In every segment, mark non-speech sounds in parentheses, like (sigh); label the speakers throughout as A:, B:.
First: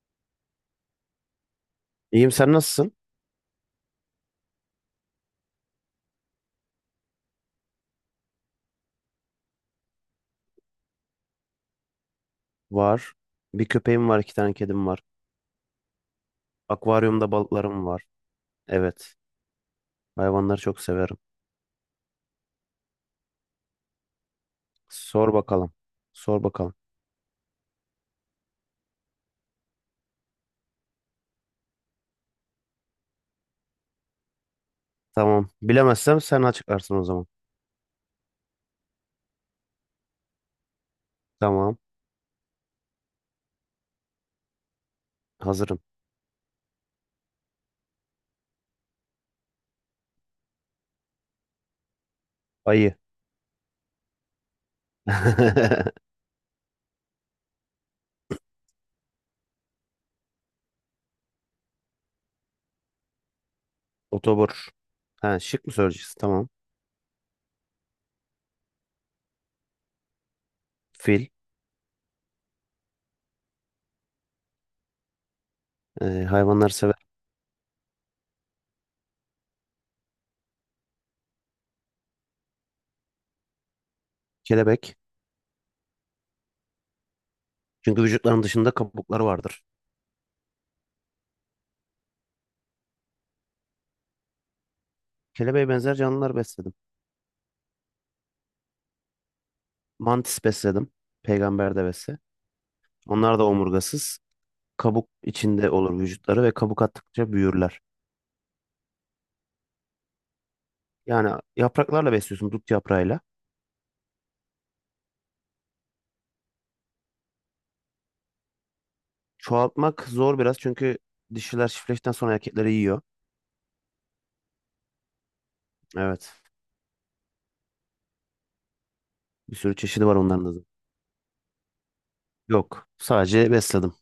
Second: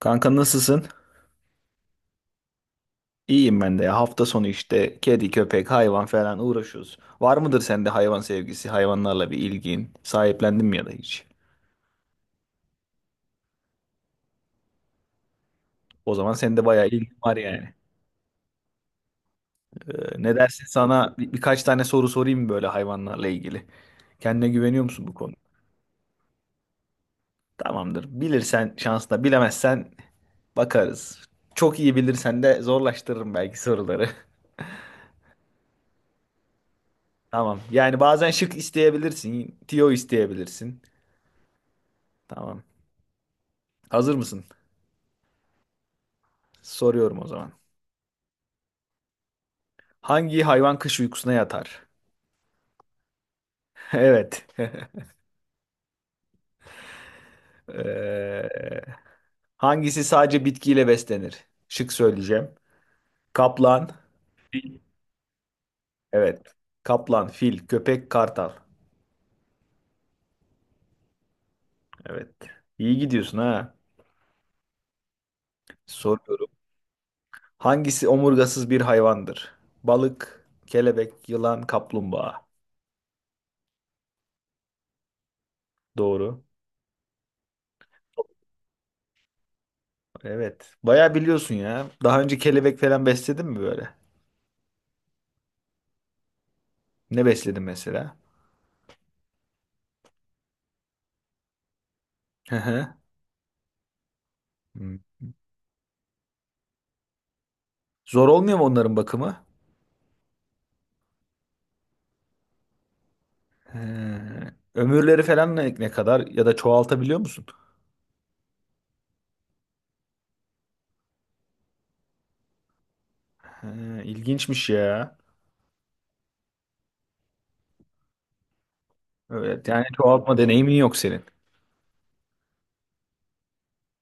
A: Kanka nasılsın?
B: İyiyim sen nasılsın?
A: İyiyim ben de ya. Hafta sonu işte kedi, köpek, hayvan falan uğraşıyoruz. Var mıdır sende hayvan sevgisi, hayvanlarla bir ilgin? Sahiplendin mi ya da hiç?
B: Var. Bir köpeğim var, iki tane kedim var.
A: O zaman sende bayağı ilgin
B: Akvaryumda
A: var yani.
B: balıklarım var. Evet.
A: Ne
B: Hayvanları
A: dersin
B: çok
A: sana
B: severim.
A: birkaç tane soru sorayım böyle hayvanlarla ilgili. Kendine güveniyor musun bu
B: Sor
A: konuda?
B: bakalım. Sor bakalım.
A: Tamamdır. Bilirsen şansla, bilemezsen bakarız. Çok iyi bilirsen de zorlaştırırım belki soruları. (laughs)
B: Tamam. Bilemezsem sen açıklarsın o zaman.
A: Tamam. Yani bazen şık isteyebilirsin, tiyo isteyebilirsin.
B: Tamam.
A: Tamam. Hazır mısın?
B: Hazırım.
A: Soruyorum o zaman. Hangi hayvan kış uykusuna yatar?
B: Ayı.
A: (laughs) Evet. (laughs)
B: (laughs)
A: Ee, hangisi sadece bitkiyle beslenir? Şık söyleyeceğim. Kaplan.
B: Otobur. Ha, şık mı söyleyeceksin?
A: Evet.
B: Tamam.
A: Kaplan, fil, köpek, kartal.
B: Fil.
A: Evet. İyi gidiyorsun ha. Soruyorum.
B: Hayvanları sever.
A: Hangisi omurgasız bir hayvandır? Balık, kelebek, yılan, kaplumbağa.
B: Kelebek.
A: Doğru.
B: Çünkü vücutlarının dışında kabukları vardır.
A: Evet. Bayağı biliyorsun ya. Daha önce kelebek falan besledin mi böyle?
B: Kelebeğe benzer canlılar besledim.
A: Ne besledin mesela?
B: Mantis besledim. Peygamber devesi.
A: Hı hı.
B: Onlar da omurgasız.
A: Hı.
B: Kabuk içinde olur vücutları ve kabuk attıkça büyürler.
A: Zor olmuyor mu onların bakımı?
B: Yani yapraklarla besliyorsun, dut yaprağıyla.
A: He. Ömürleri falan ne, ne kadar ya da çoğaltabiliyor musun?
B: Çoğaltmak zor biraz çünkü dişiler çiftleştikten sonra erkekleri yiyor.
A: He, ilginçmiş ya.
B: Evet. Bir
A: Evet,
B: sürü
A: yani
B: çeşidi var
A: çoğaltma
B: onların da.
A: deneyimin yok senin.
B: Yok. Sadece besledim.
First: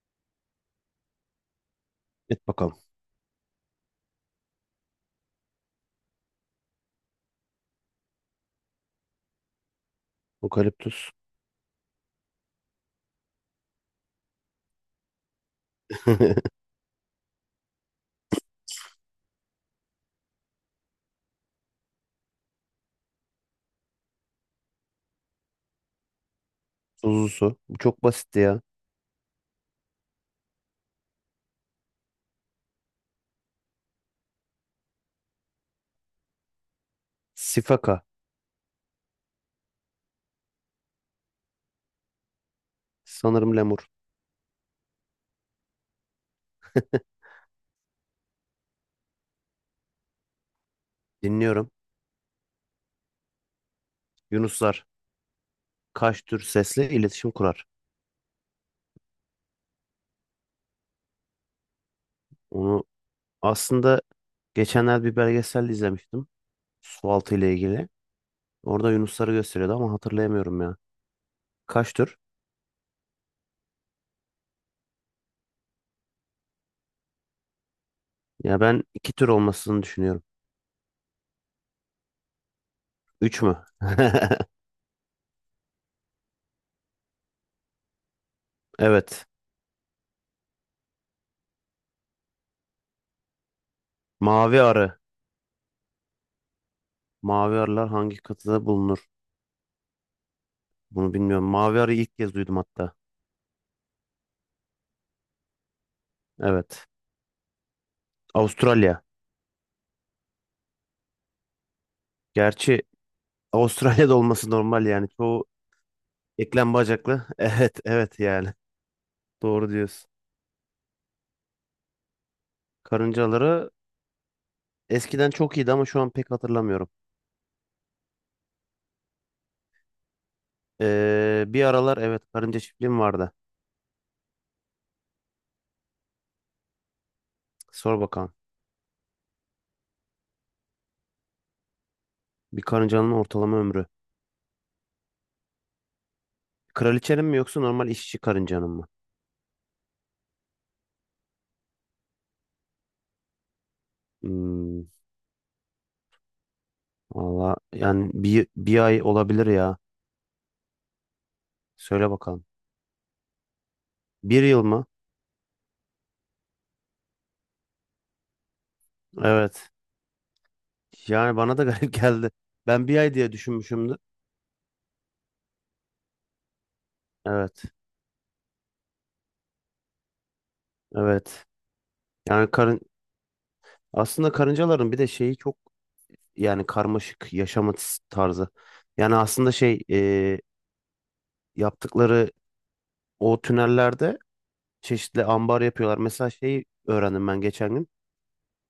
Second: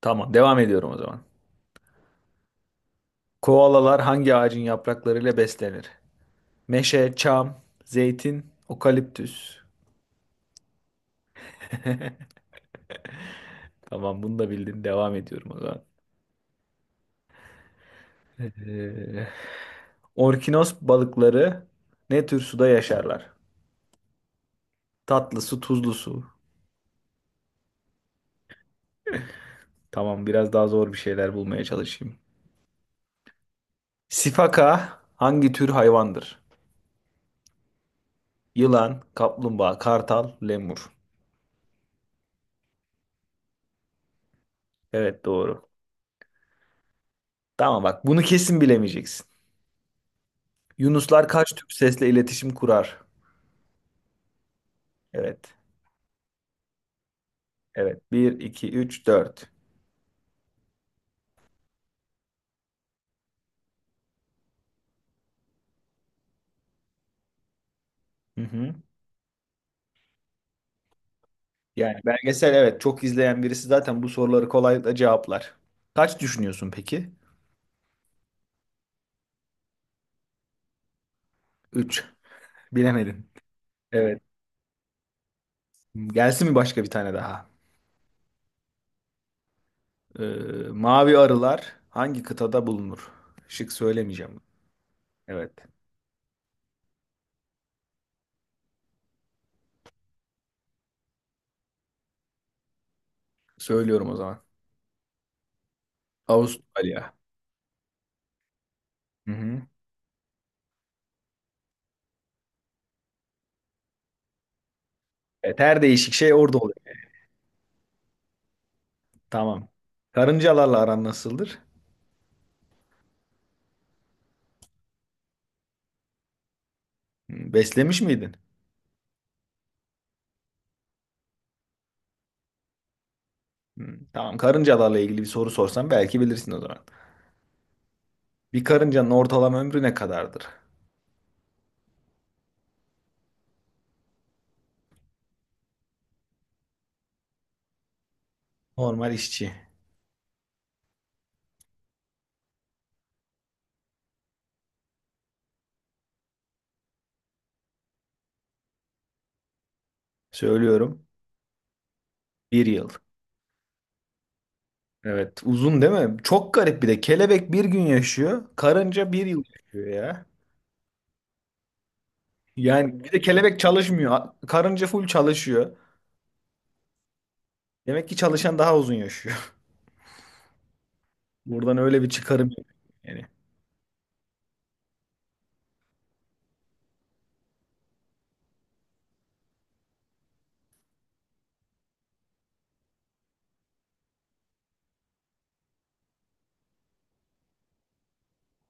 A: Tamam, devam ediyorum o zaman.
B: Et bakalım.
A: Koalalar hangi ağacın yapraklarıyla beslenir? Meşe, çam, zeytin, okaliptüs.
B: Okaliptüs.
A: (laughs) Tamam, bunu da bildin. Devam ediyorum o zaman.
B: (laughs)
A: Ee, orkinos balıkları ne tür suda yaşarlar? Tatlı su, tuzlu su.
B: Tuzlu su. Bu çok basitti ya.
A: Tamam, biraz daha zor bir şeyler bulmaya çalışayım. Sifaka hangi tür hayvandır?
B: Sifaka.
A: Yılan, kaplumbağa, kartal, lemur.
B: Sanırım lemur.
A: Evet doğru. Tamam bak bunu kesin bilemeyeceksin. Yunuslar kaç tür
B: Dinliyorum.
A: sesle iletişim kurar?
B: Yunuslar.
A: Evet.
B: Kaç tür sesle iletişim kurar?
A: Evet. Bir, 2, 3, 4.
B: Onu aslında geçenlerde bir belgesel izlemiştim. Sualtı ile ilgili.
A: Hı hı.
B: Orada yunusları gösteriyordu ama hatırlayamıyorum ya. Kaç
A: Yani
B: tür?
A: belgesel evet çok izleyen birisi zaten bu soruları kolaylıkla cevaplar. Kaç düşünüyorsun peki?
B: Ya ben iki tür olmasını düşünüyorum.
A: 3. Bilemedin.
B: Üç mü?
A: Evet.
B: (laughs)
A: Gelsin mi başka bir tane daha?
B: Evet.
A: Ee, mavi arılar hangi kıtada bulunur? Şık söylemeyeceğim.
B: Mavi arı.
A: Evet.
B: Mavi arılar hangi kıtada bulunur? Bunu bilmiyorum. Mavi arıyı ilk kez duydum hatta.
A: Söylüyorum o zaman.
B: Evet.
A: Avustralya.
B: Avustralya.
A: Hı hı.
B: Gerçi Avustralya'da olması normal yani. Çoğu
A: Evet, her değişik şey orada
B: eklem
A: oluyor.
B: bacaklı. (laughs) Evet, evet yani.
A: Tamam.
B: Doğru diyorsun.
A: Karıncalarla aran nasıldır?
B: Karıncaları eskiden çok iyiydi ama şu an pek hatırlamıyorum.
A: Hı, beslemiş miydin?
B: Bir aralar evet karınca çiftliğim vardı.
A: Hı, tamam. Karıncalarla ilgili bir soru sorsam belki bilirsin o zaman.
B: Sor bakalım.
A: Bir karıncanın ortalama ömrü ne kadardır?
B: Bir karıncanın ortalama ömrü. Kraliçenin mi yoksa normal işçi karıncanın mı?
A: Normal işçi.
B: Hmm, Valla yani bir ay olabilir ya.
A: Söylüyorum.
B: Söyle bakalım.
A: Bir yıl.
B: Bir yıl mı?
A: Evet. Uzun değil mi? Çok garip bir de. Kelebek bir gün yaşıyor. Karınca bir yıl
B: Evet.
A: yaşıyor ya.
B: Yani bana da (laughs) garip geldi. Ben bir
A: Yani bir
B: ay
A: de
B: diye
A: kelebek
B: düşünmüşümdü.
A: çalışmıyor. Karınca full çalışıyor.
B: Evet.
A: Demek ki çalışan daha uzun yaşıyor. (laughs)
B: Evet.
A: Buradan öyle bir çıkarım.
B: Yani
A: yapıyorum.
B: karın
A: Yani
B: Aslında karıncaların bir de şeyi çok, yani karmaşık yaşama tarzı. Yani aslında yaptıkları o tünellerde çeşitli ambar yapıyorlar. Mesela şeyi öğrendim ben geçen gün.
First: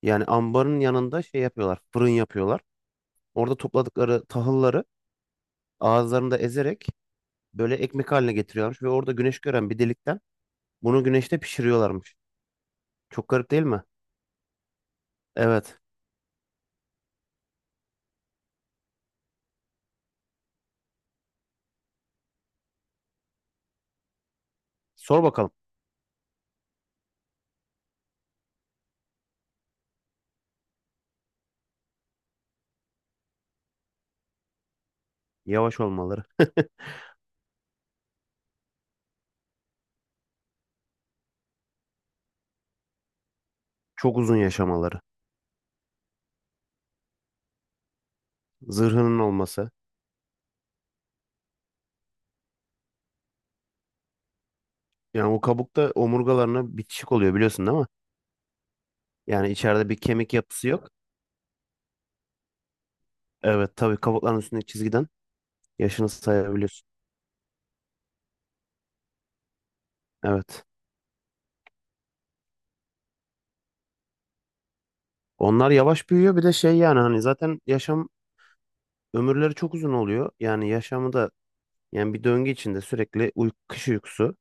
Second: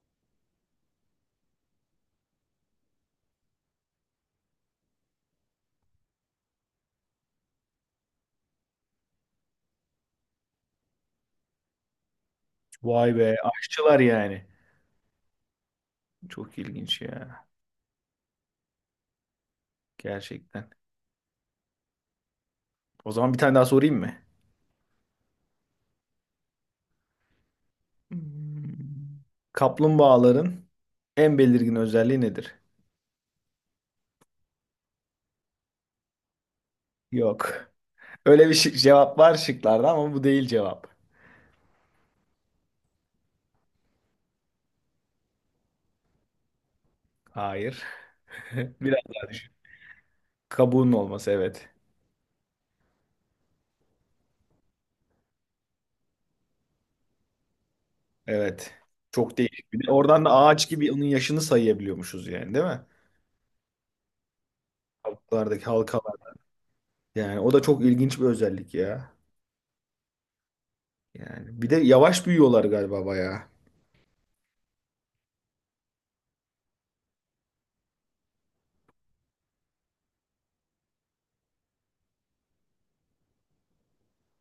B: Yani ambarın yanında şey yapıyorlar. Fırın yapıyorlar. Orada topladıkları tahılları ağızlarında ezerek böyle ekmek haline getiriyorlarmış ve orada güneş gören bir delikten bunu güneşte pişiriyorlarmış.
A: vay
B: Çok
A: be,
B: garip değil mi?
A: aşçılar yani.
B: Evet.
A: Çok ilginç ya. Gerçekten. O zaman bir tane daha sorayım mı?
B: Sor bakalım.
A: Hmm. Kaplumbağaların en belirgin özelliği nedir?
B: Yavaş olmaları, (laughs)
A: Yok. Öyle bir şık cevap var şıklarda ama bu değil cevap.
B: çok uzun yaşamaları,
A: Hayır. (laughs) Biraz
B: zırhının
A: daha düşün.
B: olması.
A: Kabuğunun olması evet.
B: Yani o kabukta omurgalarına bitişik oluyor, biliyorsun değil mi?
A: Evet. Çok
B: Yani
A: değişik. Bir
B: içeride
A: de
B: bir
A: oradan da
B: kemik yapısı
A: ağaç
B: yok.
A: gibi onun yaşını sayabiliyormuşuz yani değil mi?
B: Evet, tabii kabukların üstündeki çizgiden
A: Kabuklardaki
B: yaşını
A: halkalar.
B: sayabiliyorsun.
A: Yani o da çok ilginç bir özellik ya.
B: Evet.
A: Yani bir de yavaş büyüyorlar galiba bayağı.
B: Onlar yavaş büyüyor, bir de şey yani hani zaten yaşam ömürleri çok uzun oluyor. Yani yaşamı da, yani bir döngü içinde sürekli kış uykusu,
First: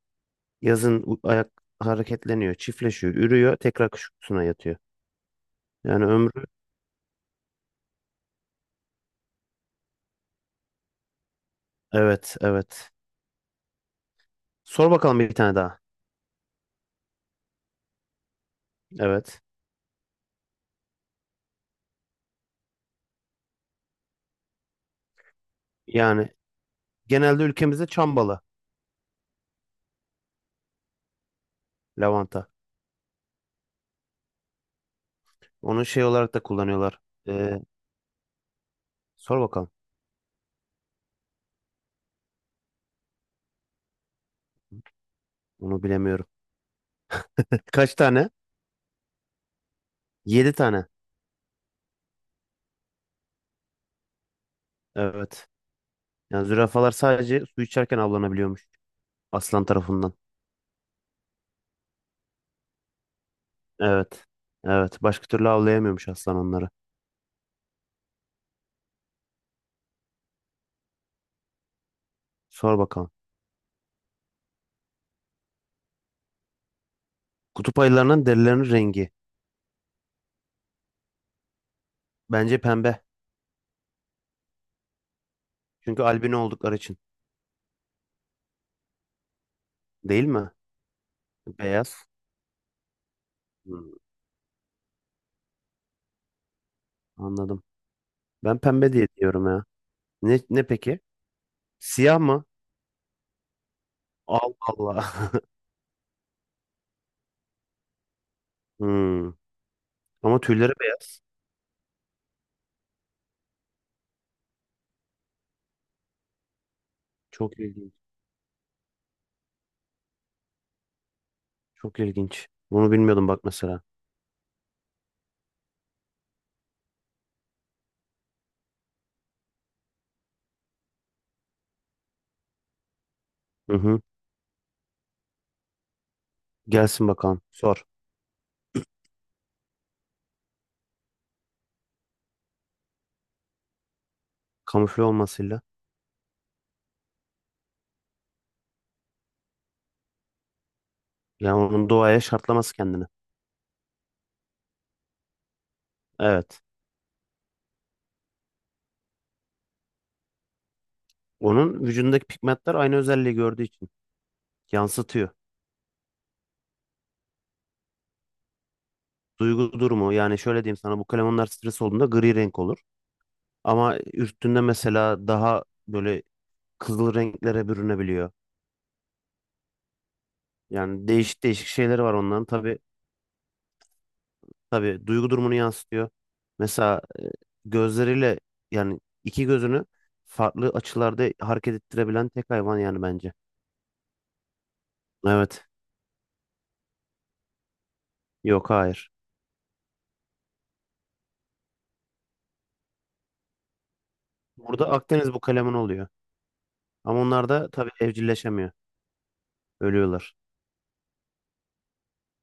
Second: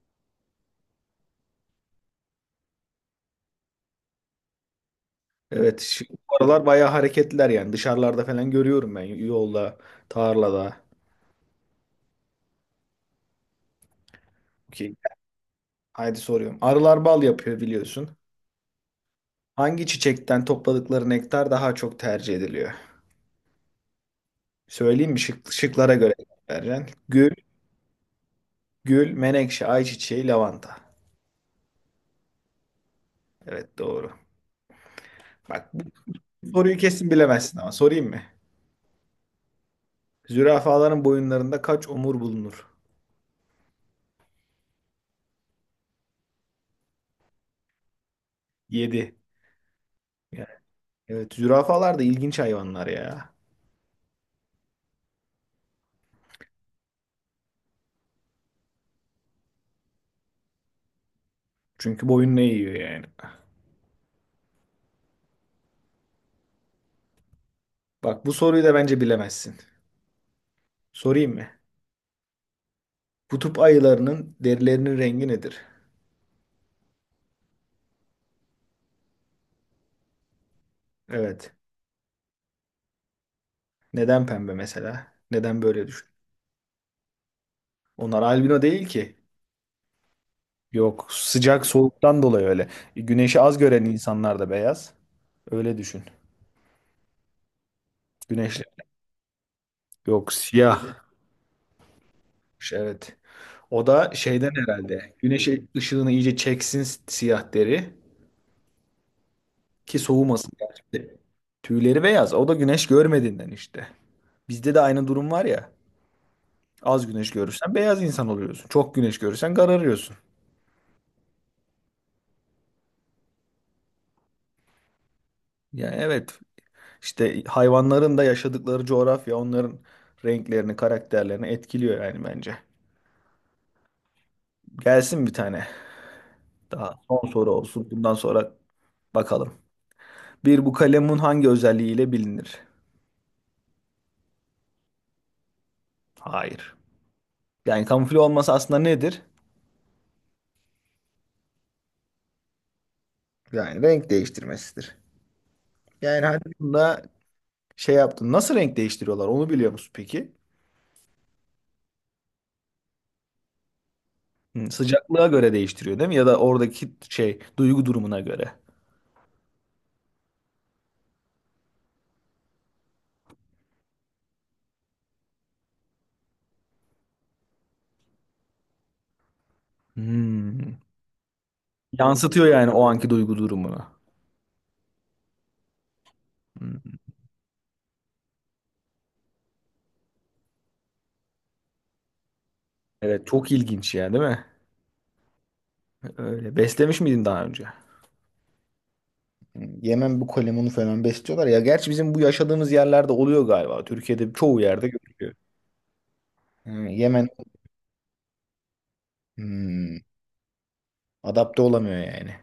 B: yazın ayak hareketleniyor, çiftleşiyor, ürüyor, tekrar kış uykusuna yatıyor.
A: Evet,
B: Yani
A: şimdi bu
B: ömrü,
A: aralar bayağı hareketliler yani. Dışarılarda falan görüyorum ben yolda, tarlada.
B: evet evet. Sor
A: Ki
B: bakalım bir tane daha.
A: haydi soruyorum. Arılar bal yapıyor biliyorsun.
B: Evet.
A: Hangi çiçekten topladıkları nektar daha çok tercih ediliyor? Söyleyeyim mi? Şık, şıklara göre
B: Yani
A: vereceksin. Gül,
B: genelde ülkemizde çambalı,
A: gül, menekşe, ayçiçeği, lavanta.
B: lavanta.
A: Evet doğru. Bak bu
B: Onu şey olarak da
A: soruyu
B: kullanıyorlar.
A: kesin bilemezsin
B: Ee,
A: ama sorayım mı?
B: Sor bakalım.
A: Zürafaların boyunlarında kaç omur bulunur?
B: Onu bilemiyorum. (laughs) Kaç tane?
A: 7. Yani,
B: Yedi tane.
A: evet zürafalar da ilginç hayvanlar ya.
B: Evet. Yani zürafalar sadece su içerken avlanabiliyormuş aslan tarafından.
A: Çünkü boyun ne yiyor yani?
B: Evet. Evet. Başka türlü avlayamıyormuş aslan onları.
A: Bak bu soruyu da bence bilemezsin. Sorayım mı?
B: Sor bakalım.
A: Kutup ayılarının derilerinin rengi nedir?
B: Kutup ayılarının derilerinin rengi.
A: Evet.
B: Bence pembe.
A: Neden pembe mesela? Neden böyle
B: Çünkü
A: düşün?
B: albino oldukları için.
A: Onlar albino değil ki.
B: Değil mi?
A: Yok, sıcak
B: Beyaz.
A: soğuktan dolayı öyle. Güneşi az gören
B: Hmm,
A: insanlar da beyaz. Öyle düşün.
B: Anladım. Ben
A: Güneşli.
B: pembe diye diyorum ya.
A: Yok,
B: Ne, ne
A: siyah.
B: peki? Siyah mı?
A: Evet. O da şeyden
B: Allah Allah.
A: herhalde. Güneş
B: (laughs)
A: ışığını iyice çeksin siyah deri
B: Hmm.
A: ki
B: Ama
A: soğumasın.
B: tüyleri
A: Gerçekten.
B: beyaz.
A: Tüyleri beyaz. O da güneş görmediğinden işte. Bizde de aynı durum var ya. Az güneş
B: Çok
A: görürsen
B: ilginç.
A: beyaz insan oluyorsun. Çok güneş görürsen kararıyorsun.
B: Çok ilginç. Bunu bilmiyordum bak mesela.
A: Yani evet işte hayvanların da yaşadıkları coğrafya onların renklerini, karakterlerini etkiliyor yani bence.
B: Hı hı.
A: Gelsin bir tane daha,
B: Gelsin
A: son
B: bakalım.
A: soru
B: Sor.
A: olsun. Bundan sonra bakalım. Bir bu kalemun hangi özelliğiyle bilinir?
B: Kamufle olmasıyla.
A: Hayır. Yani kamufle olması aslında nedir?
B: Yani onun doğaya şartlaması kendini.
A: Yani renk değiştirmesidir. Yani hani
B: Evet.
A: bunda şey yaptın. Nasıl renk değiştiriyorlar onu biliyor musun peki?
B: Onun vücudundaki pigmentler aynı özelliği gördüğü için
A: Hı, sıcaklığa
B: yansıtıyor.
A: göre değiştiriyor değil mi? Ya da oradaki şey duygu durumuna göre.
B: Duygu durumu, yani şöyle diyeyim sana, bu kalemunlar stres olduğunda gri renk olur. Ama üstünde mesela daha böyle kızıl renklere bürünebiliyor.
A: Hmm.
B: Yani değişik değişik şeyleri var onların.
A: Yansıtıyor yani
B: Tabii
A: o anki duygu durumunu.
B: tabii duygu durumunu yansıtıyor.
A: Hmm.
B: Mesela gözleriyle, yani iki gözünü farklı açılarda hareket ettirebilen tek hayvan yani
A: Evet
B: bence.
A: çok ilginç ya değil mi?
B: Evet.
A: Öyle. Beslemiş miydin daha önce?
B: Yok, hayır.
A: Yemen bu kalemunu falan besliyorlar ya. Gerçi bizim bu yaşadığımız yerlerde oluyor galiba. Türkiye'de çoğu yerde
B: Burada Akdeniz
A: görülüyor.
B: bu kalemin oluyor.
A: Hı,
B: Ama
A: Yemen.
B: onlar da tabii evcilleşemiyor.
A: Hmm,
B: Ölüyorlar.
A: adapte olamıyor yani.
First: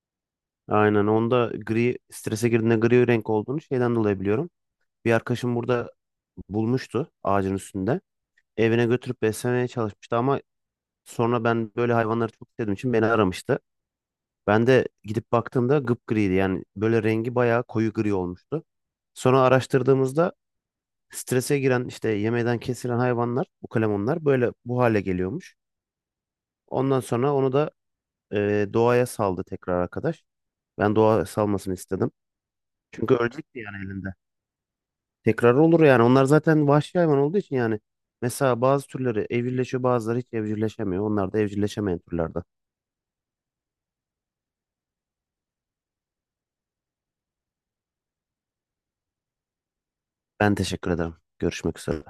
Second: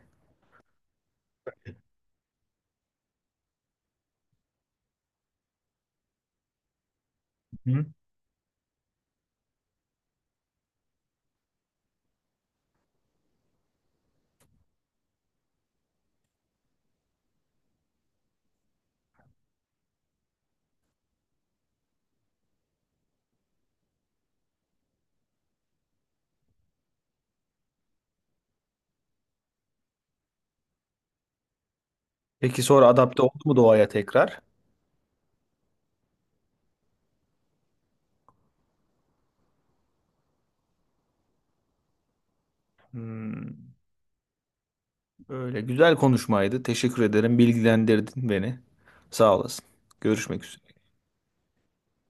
B: Aynen, onda gri, strese girdiğinde gri renk olduğunu şeyden dolayı biliyorum. Bir arkadaşım burada bulmuştu ağacın
A: Hı.
B: üstünde. Evine götürüp beslemeye çalışmıştı ama sonra ben böyle hayvanları çok sevdiğim için beni aramıştı. Ben de gidip baktığımda gıpgriydi, yani böyle rengi bayağı koyu gri olmuştu. Sonra araştırdığımızda strese giren işte yemeden kesilen hayvanlar, ukalemonlar böyle bu hale geliyormuş. Ondan sonra onu da doğaya saldı tekrar arkadaş. Ben doğa salmasını istedim.
A: Peki sonra
B: Çünkü
A: adapte oldu mu
B: ölecekti yani
A: doğaya
B: elinde.
A: tekrar?
B: Tekrar olur yani. Onlar zaten vahşi hayvan olduğu için yani. Mesela bazı türleri evcilleşiyor, bazıları hiç evcilleşemiyor. Onlar da evcilleşemeyen türlerden.
A: Hmm. Öyle güzel konuşmaydı. Teşekkür ederim. Bilgilendirdin beni. Sağ olasın. Görüşmek
B: Ben
A: üzere.
B: teşekkür ederim. Görüşmek üzere.